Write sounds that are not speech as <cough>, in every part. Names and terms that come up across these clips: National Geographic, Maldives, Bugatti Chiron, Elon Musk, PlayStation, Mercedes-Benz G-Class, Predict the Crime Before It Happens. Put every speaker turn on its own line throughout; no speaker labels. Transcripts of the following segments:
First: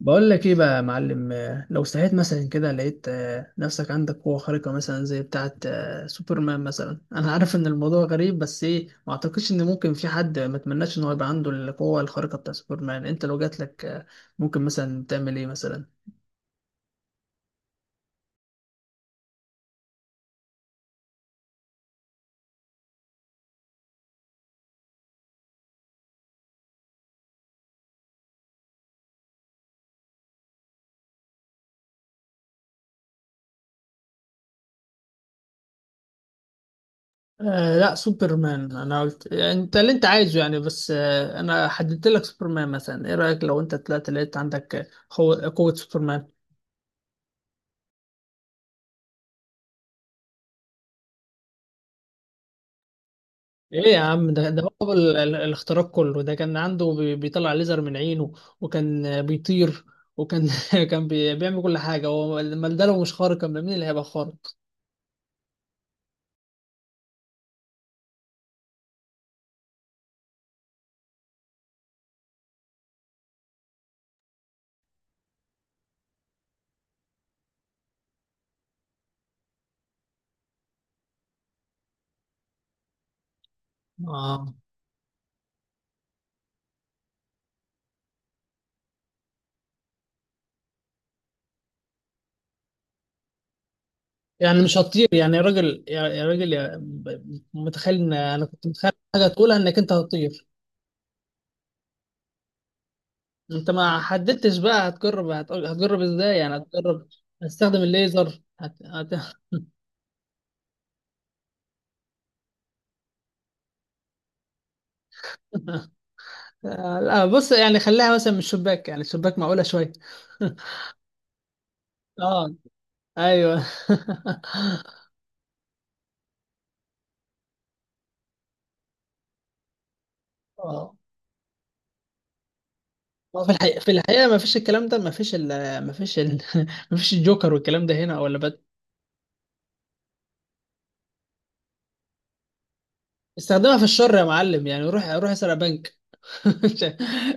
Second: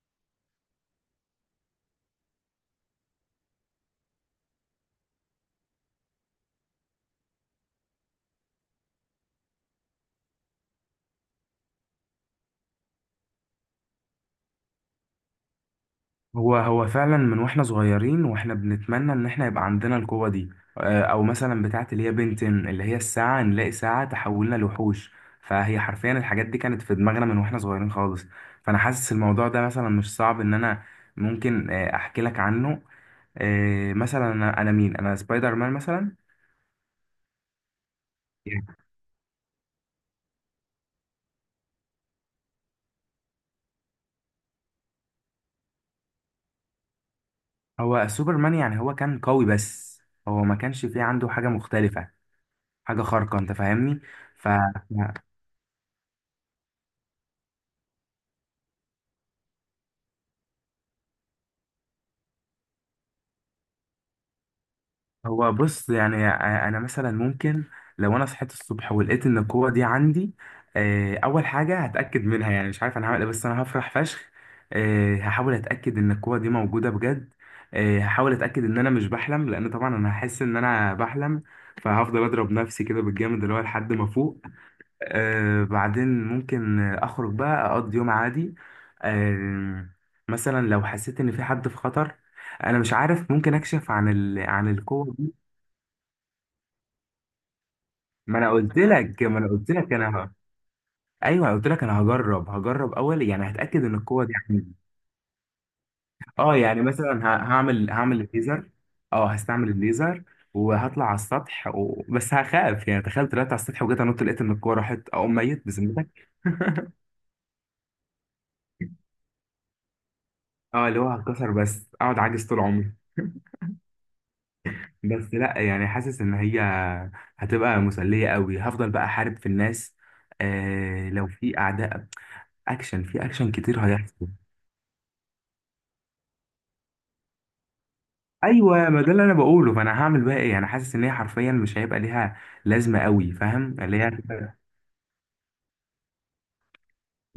بقول لك ايه بقى يا معلم، لو صحيت مثلا كده لقيت نفسك عندك قوة خارقة مثلا زي بتاعة سوبرمان مثلا. <laughs> انا عارف ان الموضوع غريب، بس ايه، ما اعتقدش ان ممكن في حد ما اتمناش ان هو يبقى عنده القوة الخارقة بتاع سوبرمان. انت لو جات لك ممكن مثلا تعمل ايه مثلا؟
هو فعلا من واحنا صغيرين، واحنا بنتمنى ان احنا يبقى عندنا القوة دي. او مثلا بتاعه اللي هي بنتن اللي هي الساعة، نلاقي ساعة تحولنا لوحوش. فهي حرفيا الحاجات دي كانت في دماغنا من واحنا صغيرين خالص. فانا حاسس الموضوع ده مثلا مش صعب ان انا ممكن احكي لك عنه. مثلا انا مين انا سبايدر مان مثلا.
لا، سوبرمان.
Yeah.
انا قلت يعني انت اللي انت عايزه يعني، بس انا حددت لك سوبرمان مثلا. ايه رأيك لو انت طلعت لقيت عندك قوة قوة سوبرمان؟
هو سوبرمان يعني هو كان قوي بس. هو ما كانش فيه عنده حاجة مختلفة، حاجة خارقة، انت
ايه يا
فاهمني؟
عم،
ف
ده هو الاختراق كله ده كان عنده. بيطلع ليزر من عينه، وكان بيطير، وكان <laughs> كان بيعمل كل حاجه. هو امال ده لو مش خارق، امال مين اللي هيبقى خارق؟
هو بص، يعني انا مثلا ممكن، لو انا صحيت الصبح ولقيت ان القوه دي عندي، اول حاجه هتاكد منها، يعني مش عارف انا هعمل ايه بس انا هفرح فشخ. هحاول اتاكد ان القوه دي موجوده بجد. هحاول اتاكد ان انا مش بحلم، لان طبعا انا هحس ان انا بحلم، فهفضل اضرب نفسي كده بالجامد اللي هو لحد ما افوق.
اه،
بعدين ممكن اخرج بقى اقضي يوم عادي. آه، مثلا لو حسيت ان في حد في خطر، انا مش عارف، ممكن اكشف عن
يعني
عن
مش هتطير
القوه دي.
يعني يا راجل؟ يا راجل، متخيل ان
ما
انا
انا
كنت
قلت
متخيل
لك
حاجه
ما انا
تقولها
قلت
انك انت
لك
هتطير.
ايوه، قلت لك انا هجرب اول، يعني
انت
هتاكد ان
ما
القوه دي
حددتش
عندي.
بقى، هتجرب ازاي؟ يعني
اه يعني
هتجرب.
مثلا
هتستخدم
هعمل
الليزر
الليزر. اه هستعمل الليزر وهطلع على السطح بس هخاف، يعني تخيل طلعت على السطح وجيت لقيت ان الكوره راحت اقوم ميت
<laughs>
بذمتك <laughs>
لا بص، يعني خليها مثلا من الشباك، يعني الشباك معقوله شويه. <laughs>
اه اللي هو هتكسر بس اقعد عاجز
اه.
طول عمري.
ايوه. <laughs>
بس لا، يعني حاسس ان هي هتبقى مسلية قوي، هفضل بقى احارب في الناس.
اه.
آه لو في اعداء، اكشن في
ما في
اكشن كتير
الحقيقة،
هيحصل.
ما فيش الكلام ده، ما فيش ال ما فيش ال <laughs> ما فيش الجوكر والكلام ده هنا ولا بد.
ايوه، ما ده اللي انا بقوله، فانا هعمل بقى ايه؟ انا حاسس ان هي حرفيا مش هيبقى ليها لازمه قوي،
استخدمها
فاهم
في
اللي
الشر
هي
يا
<laughs>
معلم، يعني روح روح اسرق بنك.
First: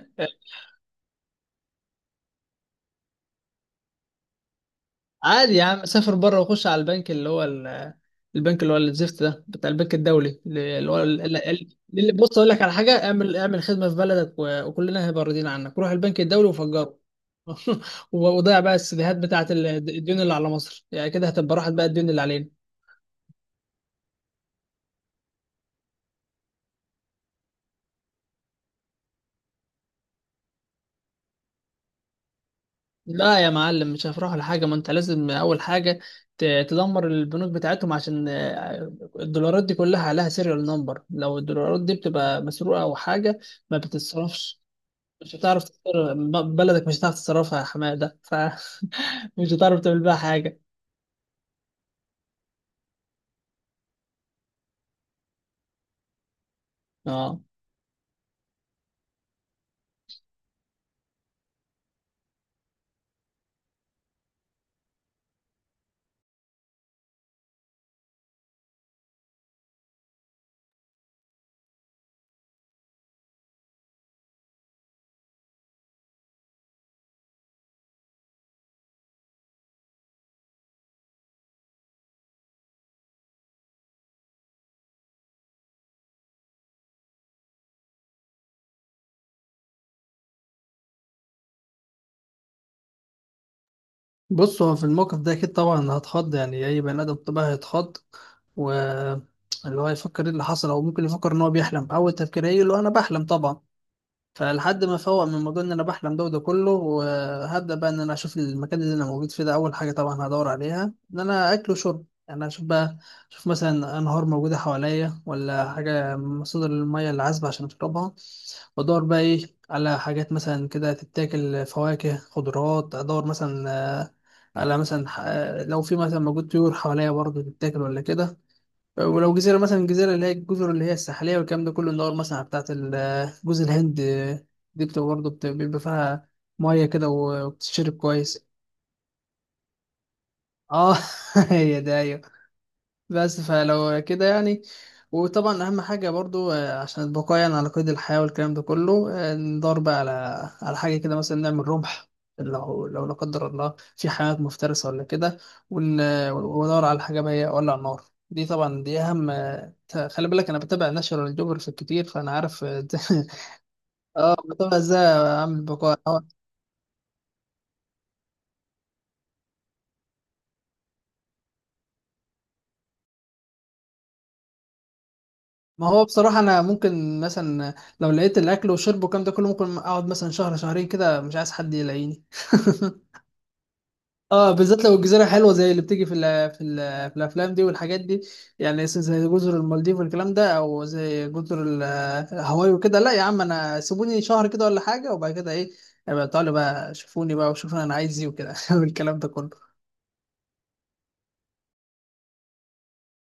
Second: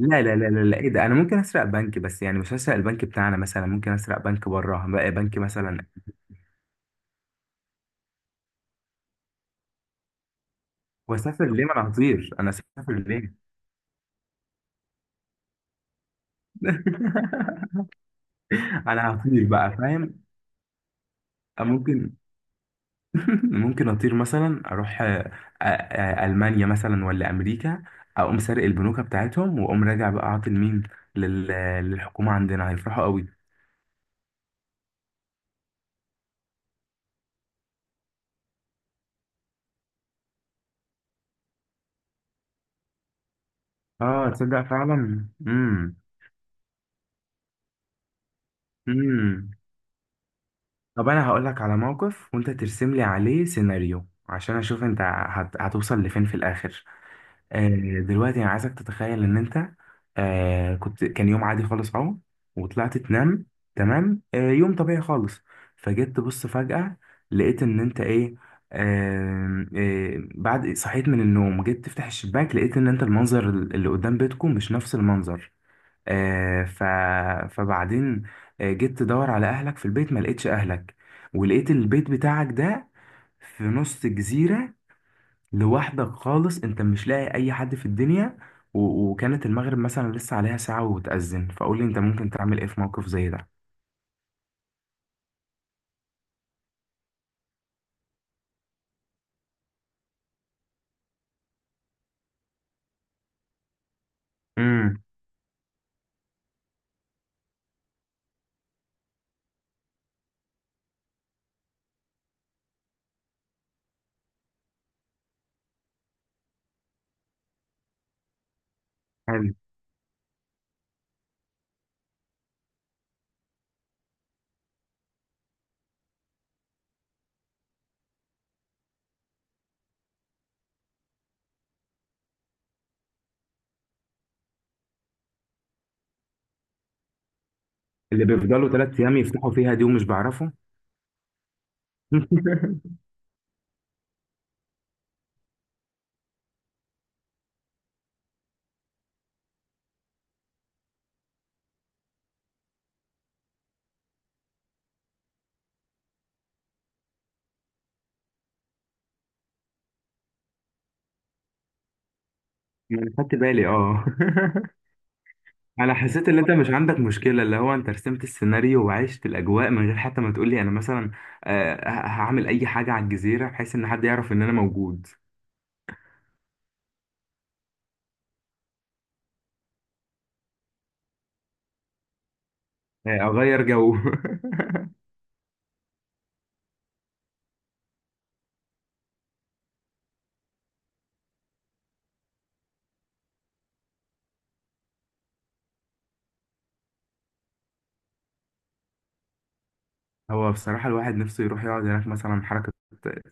لا لا لا لا لا، ايه ده، انا ممكن اسرق بنك، بس يعني مش هسرق البنك بتاعنا، مثلا ممكن اسرق بنك بره بقى، بنك
عادي يا عم،
مثلا.
سافر بره وخش على البنك البنك اللي هو الزفت ده بتاع البنك الدولي، اللي هو ال- ال-
واسافر ليه؟ ما
ال-
انا
اللي...
هطير،
بص اقول
انا
لك على
اسافر
حاجة،
ليه؟
اعمل خدمة في بلدك، وكلنا هيبقى راضيين عنك. روح البنك الدولي وفجره.
<laughs>
<laughs> وضيع بقى
انا
السيديهات
هطير
بتاعت
بقى،
الديون
فاهم؟
اللي على مصر، يعني كده هتبقى راحت بقى الديون
ممكن
اللي علينا.
<laughs> ممكن اطير مثلا اروح المانيا مثلا ولا امريكا، اقوم سارق البنوك بتاعتهم واقوم راجع بقى عاطي لمين، لل- للحكومه عندنا، هيفرحوا
لا
قوي.
يا معلم، مش هيفرحوا لحاجة. ما انت لازم اول حاجة تدمر البنوك بتاعتهم، عشان الدولارات دي كلها عليها سيريال نمبر. لو الدولارات دي بتبقى مسروقة او حاجة ما
اه
بتتصرفش.
تصدق فعلا.
مش هتعرف تصرف بلدك، مش هتعرف تصرفها يا حمادة. <laughs> فمش
امم
هتعرف تعمل بيها حاجة.
طب انا هقول لك على موقف وانت ترسم لي عليه سيناريو، عشان اشوف انت هتوصل لفين في الاخر.
اه
آه دلوقتي انا عايزك تتخيل ان انت، آه كنت، كان يوم عادي خالص اهو، وطلعت تنام. تمام؟ آه يوم طبيعي خالص، فجيت تبص فجأة لقيت ان انت ايه، آه آه بعد صحيت من النوم جيت تفتح الشباك لقيت ان انت المنظر اللي قدام بيتكم مش نفس المنظر. آه، ف... فبعدين جيت تدور على اهلك في البيت ما لقيتش اهلك، ولقيت البيت بتاعك ده في نص جزيرة، لوحدك خالص، انت مش لاقي اي حد في الدنيا، و... وكانت المغرب مثلا لسه عليها ساعة وتأذن، فقول لي انت ممكن تعمل ايه في موقف زي ده؟
بص، هو في الموقف ده اكيد طبعا هتخض، يعني اي بني ادم طبيعي هيتخض، و... اللي هو يفكر ايه اللي حصل، او ممكن يفكر ان هو بيحلم. اول تفكير هيجي اللي هو انا بحلم طبعا. فلحد ما
امم
فوق من موضوع ان انا بحلم ده وده كله، وهبدا بقى ان انا اشوف المكان اللي انا موجود فيه ده. اول حاجه طبعا هدور عليها ان انا اكل وشرب، يعني اشوف بقى. اشوف مثلا انهار موجوده حواليا ولا حاجه، مصادر الميه اللي عذبه عشان اشربها. وادور بقى
حلو.
ايه على حاجات مثلا كده تتاكل، فواكه خضروات، ادور مثلا آه، على مثلا لو في مثلا موجود طيور حواليا برضه تتاكل ولا كده. ولو جزيرة مثلا، الجزيرة اللي هي الجزر اللي هي الساحلية والكلام ده كله، اللي هو المصنع بتاعت جوز الهند، دي بتبقى برضه بيبقى فيها مية كده وبتشرب
اللي
كويس.
بيفضلوا ثلاث ايام يفتحوا فيها دي ومش بعرفه
اه. <laughs> هي ده، ايوه.
<laughs>
بس فلو كده يعني، وطبعا اهم حاجه برضو عشان البقاء يعني على قيد الحياه والكلام ده كله، ندور بقى على حاجه كده مثلا نعمل رمح، لو لا قدر الله في حيوانات مفترسه ولا كده. ون- وندور على حاجه بقى إيه، اولع نار. دي طبعا دي اهم خلي بالك انا بتابع ناشونال جيوغرافيك كتير، فانا عارف <laughs>
ما انا خدت بالي اه
اه بتابع
<laughs>
ازاي اعمل
انا
بقاء.
حسيت ان انت مش عندك مشكله، اللي هو انت رسمت السيناريو وعشت الاجواء من غير حتى ما تقولي انا مثلا هعمل اي حاجه على الجزيره بحيث ان حد يعرف ان انا موجود.
ما هو بصراحه انا ممكن مثلا لو لقيت الاكل والشرب والكلام ده كله، ممكن اقعد مثلا شهر شهرين كده مش عايز حد يلاقيني. <laughs>
اغير جو <laughs>
اه، بالذات لو الجزيره حلوه زي اللي بتيجي في ال في ال في الافلام دي والحاجات دي، يعني زي جزر المالديف والكلام ده، او زي جزر هاواي وكده. لا يا عم انا سيبوني شهر كده ولا حاجه، وبعد كده ايه، ابقى تعالوا بقى شوفوني بقى، وشوفوا انا عايز ايه وكده. <laughs> والكلام ده كله.
هو بصراحه الواحد نفسه يروح يقعد هناك مثلا حركه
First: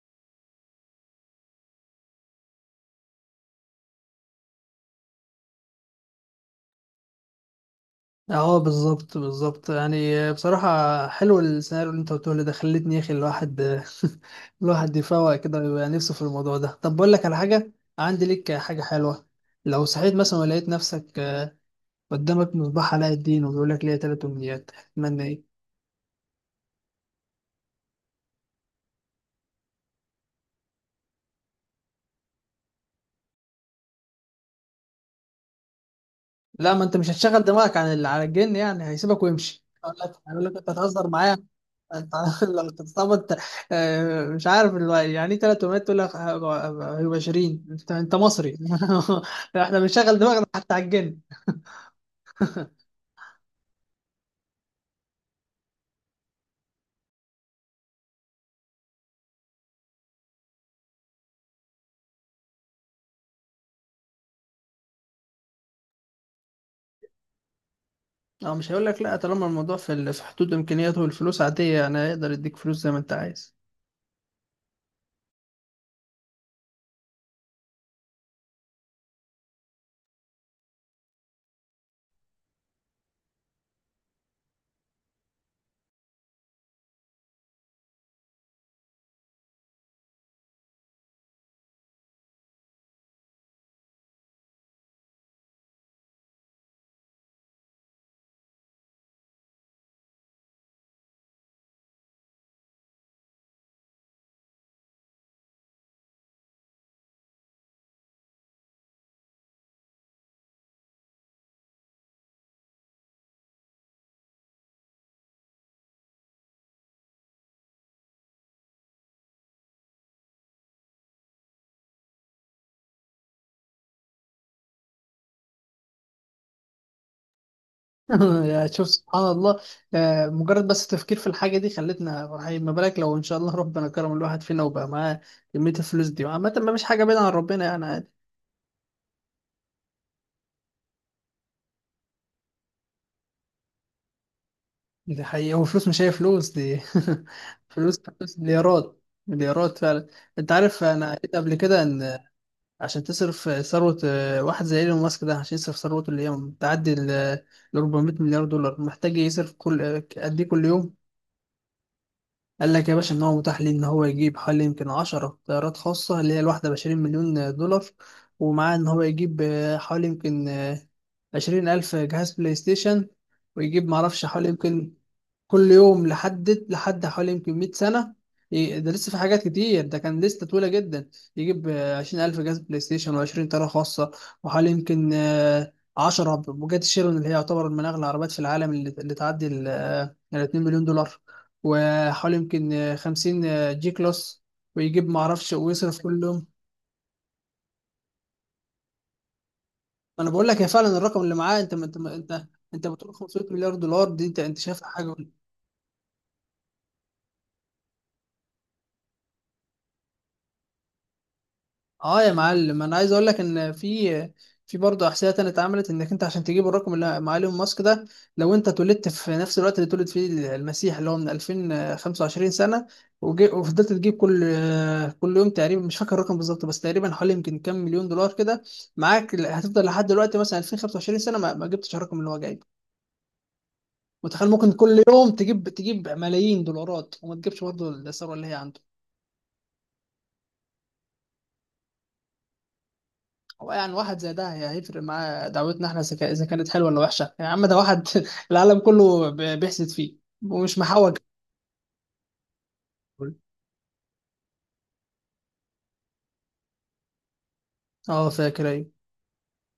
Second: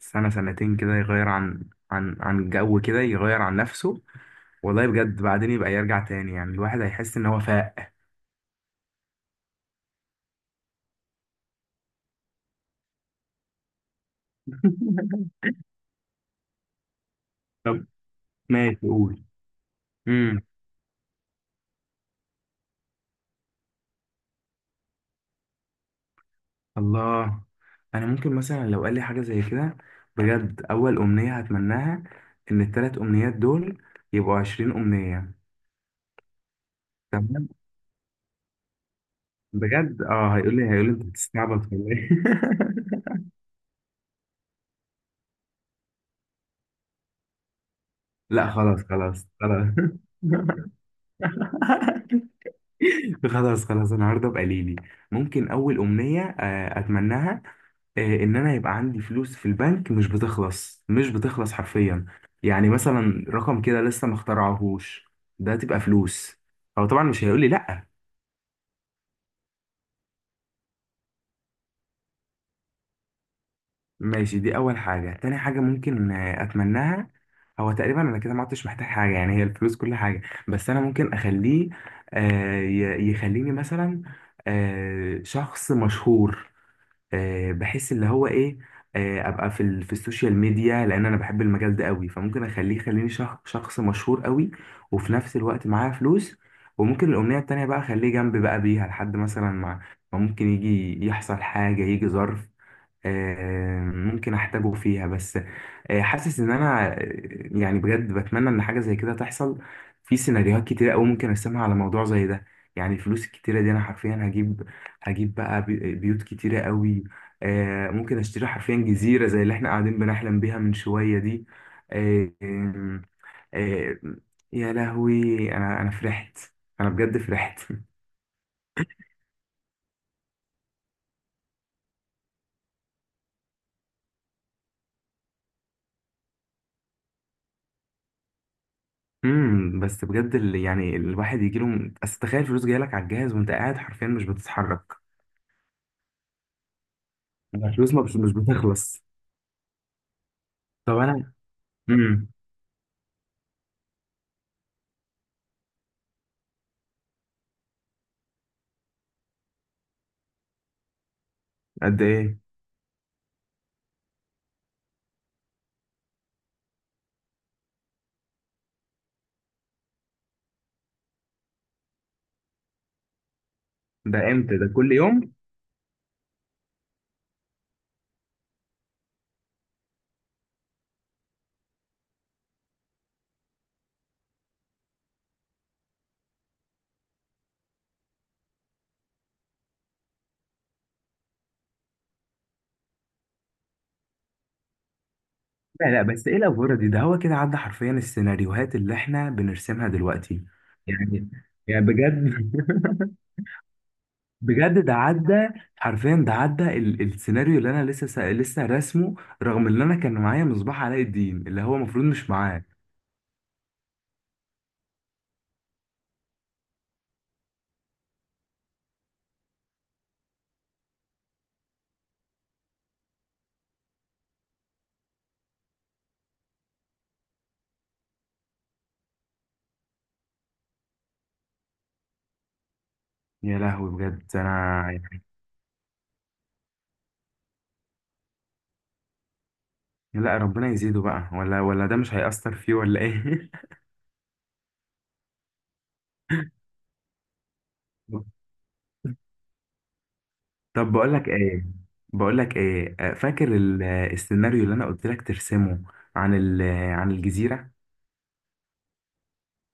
سنه سنتين كده، يغير عن الجو كده، يغير عن نفسه. والله بجد، بعدين يبقى يرجع تاني، يعني الواحد هيحس ان هو فاق
اه، بالظبط بالظبط يعني، بصراحه حلو السيناريو اللي انت قلته لي ده، خلتني يا اخي الواحد <laughs> الواحد يفوق
<laughs>
كده ويبقى نفسه في الموضوع ده. طب بقول لك على حاجه.
طب
عندي ليك
ماشي
حاجه
قول.
حلوه. لو صحيت مثلا
امم.
ولقيت نفسك قدامك مصباح علاء الدين وبيقول لك ليه تلات أمنيات، هتتمنى إيه؟
الله، انا ممكن مثلا لو قال لي حاجه زي كده، بجد اول امنيه هتمناها ان الثلاث امنيات دول يبقوا 20 امنيه.
لا، ما أنت مش هتشغل
تمام،
دماغك عن اللي على الجن، يعني هيسيبك ويمشي. هيقول
بجد
لك
اه
هيقول لك
هيقول لي
أنت
هيقول لي انت
هتهزر معايا؟
بتستعبط ولا ايه
أنت <laughs> لو بتتصاب أنت، مش عارف اللي يعني إيه، تلات أمنيات تقول لك هيبقى 20؟ أنت
<laughs> لا
مصري.
خلاص خلاص
<laughs>
خلاص
إحنا
<laughs>
بنشغل دماغنا حتى على الجن.
خلاص خلاص النهارده بقى ليلي، ممكن اول امنيه اتمناها ان انا يبقى عندي فلوس في البنك مش بتخلص، مش بتخلص حرفيا، يعني مثلا رقم كده لسه ما اخترعهوش، ده تبقى فلوس. هو طبعا مش هيقول لي لا.
أو مش هيقول لك لا طالما الموضوع في في حدود إمكانياته، والفلوس عادية أنا أقدر أديك فلوس زي ما أنت عايز.
ماشي، دي اول حاجه. تاني حاجه ممكن اتمناها، هو تقريبا انا كده ما عدتش محتاج حاجه يعني، هي الفلوس كل حاجه، بس انا ممكن اخليه يخليني مثلا شخص مشهور، بحس اللي هو ايه، ابقى في في السوشيال ميديا، لان انا بحب المجال ده قوي، فممكن اخليه يخليني شخص مشهور قوي، وفي نفس الوقت معايا فلوس. وممكن الامنيه التانيه بقى اخليه جنبي بقى بيها لحد مثلا ما، ما ممكن يجي يحصل حاجه، يجي ظرف ممكن احتاجه فيها. بس حاسس ان انا يعني بجد بتمنى ان حاجه زي كده تحصل. في سيناريوهات كتيره قوي ممكن ارسمها على موضوع زي ده. يعني الفلوس الكتيره دي انا حرفيا هجيب، بيوت كتيره قوي. ممكن اشتري حرفيا جزيره زي اللي احنا قاعدين بنحلم بيها من شويه دي. آه، آه، آه، يا لهوي، انا فرحت، انا بجد فرحت.
<laughs> يا شوف سبحان الله. مجرد بس التفكير في الحاجة دي خلتنا فرحين، ما بالك لو إن شاء الله ربنا كرم الواحد فينا وبقى معاه كمية الفلوس دي. عامة ما مش حاجة بعيدة عن ربنا، يعني عادي.
بس بجد اللي، يعني الواحد يجي له، اصل تخيل فلوس جايه لك على الجهاز وانت قاعد حرفيا مش بتتحرك،
دي حقيقة، والفلوس مش هي فلوس دي. <laughs>
الفلوس
فلوس
ما بت- مش
فلوس، مليارات
بتخلص.
مليارات فعلا. أنت عارف
طب
أنا قريت
انا
قبل كده إن
امم
عشان تصرف ثروة واحد زي إيلون ماسك ده، عشان يصرف ثروته اللي هي بتعدي ال 400 مليار دولار، محتاج يصرف كل قد إيه كل يوم؟
قد ايه؟
قال لك يا باشا ان هو متاح ليه ان هو يجيب حوالي يمكن 10 طيارات خاصه، اللي هي الواحده ب 20 مليون دولار، ومعاه ان هو يجيب حوالي يمكن 20,000 جهاز بلاي ستيشن، ويجيب
ده
معرفش حوالي
امتى؟ ده
يمكن،
كل يوم؟
كل يوم لحد حوالي يمكن 100 سنة. ده لسه في حاجات كتير، ده كان لسه طويلة جدا. يجيب 20,000 جهاز بلاي ستيشن، و20 طيارة خاصة، وحوالي يمكن 10 بوجات شيرون اللي هي يعتبر من أغلى العربيات في العالم، اللي تعدي ال الـ2 مليون دولار، وحوالي يمكن 50 جي كلاس، ويجيب معرفش،
لا
ويصرف
لا،
كل
بس ايه
يوم.
الافوره دي؟ ده هو كده عدى حرفيا السيناريوهات اللي احنا بنرسمها
أنا بقول
دلوقتي،
لك يا فعلا الرقم
يعني
اللي معاه، أنت ما- أنت ما- أنت
بجد
أنت بتقول
<laughs>
500 مليار دولار؟ دي أنت شايف
بجد ده
حاجة؟
عدى حرفيا، ده عدى السيناريو اللي انا لسه لسه راسمه، رغم ان انا كان معايا مصباح علاء الدين اللي هو المفروض
اه يا
مش معاه.
معلم، انا عايز اقول لك ان في برضه احصائيه تانية اتعملت، انك انت عشان تجيب الرقم اللي مع ايلون ماسك ده، لو انت اتولدت في نفس الوقت اللي اتولد فيه المسيح، اللي هو من 2025 سنه، وفضلت تجيب كل يوم تقريبا، مش فاكر الرقم بالظبط بس تقريبا حوالي يمكن كام مليون دولار كده معاك، هتفضل لحد دلوقتي مثلا 2025 سنه ما جبتش الرقم اللي هو جايبه.
يا لهوي بجد
متخيل ممكن كل
انا.
يوم تجيب ملايين دولارات وما تجيبش برضه الثروه اللي هي عنده.
لا، ربنا يزيده بقى، ولا ده مش هيأثر فيه ولا ايه
هو يعني واحد زي ده هيفرق معاه دعوتنا احنا اذا كانت حلوه ولا وحشه؟ يعني يا عم ده واحد <laughs>
<laughs>
العالم كله بيحسد فيه ومش
طب
محوج.
بقول لك ايه، بقول لك ايه فاكر السيناريو اللي انا قلت لك ترسمه عن عن الجزيرة؟
اه فاكر، ايوه.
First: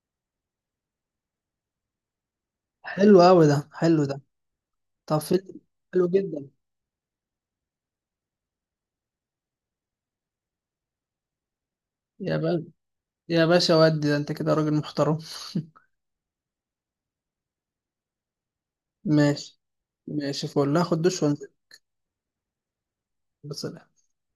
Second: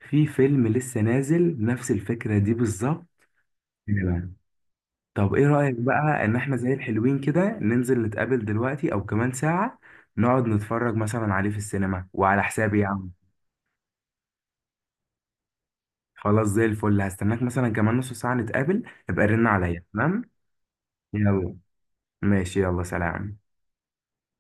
في فيلم لسه نازل نفس الفكرة دي بالظبط.
حلو قوي ده، حلو ده.
نعم.
طب
طب ايه
فيلم.
رأيك
حلو
بقى ان
جدا
احنا زي الحلوين كده ننزل نتقابل دلوقتي او كمان ساعة، نقعد نتفرج مثلا عليه في السينما،
يا
وعلى
باشا.
حسابي يا عم.
ودي ده انت كده راجل محترم.
خلاص زي الفل، هستناك مثلا كمان نص ساعة نتقابل،
<laughs>
ابقى رن
ماشي.
عليا، تمام؟
ماشي فول، هاخد دش وانزل.
يلا، ماشي، يلا سلام.
بس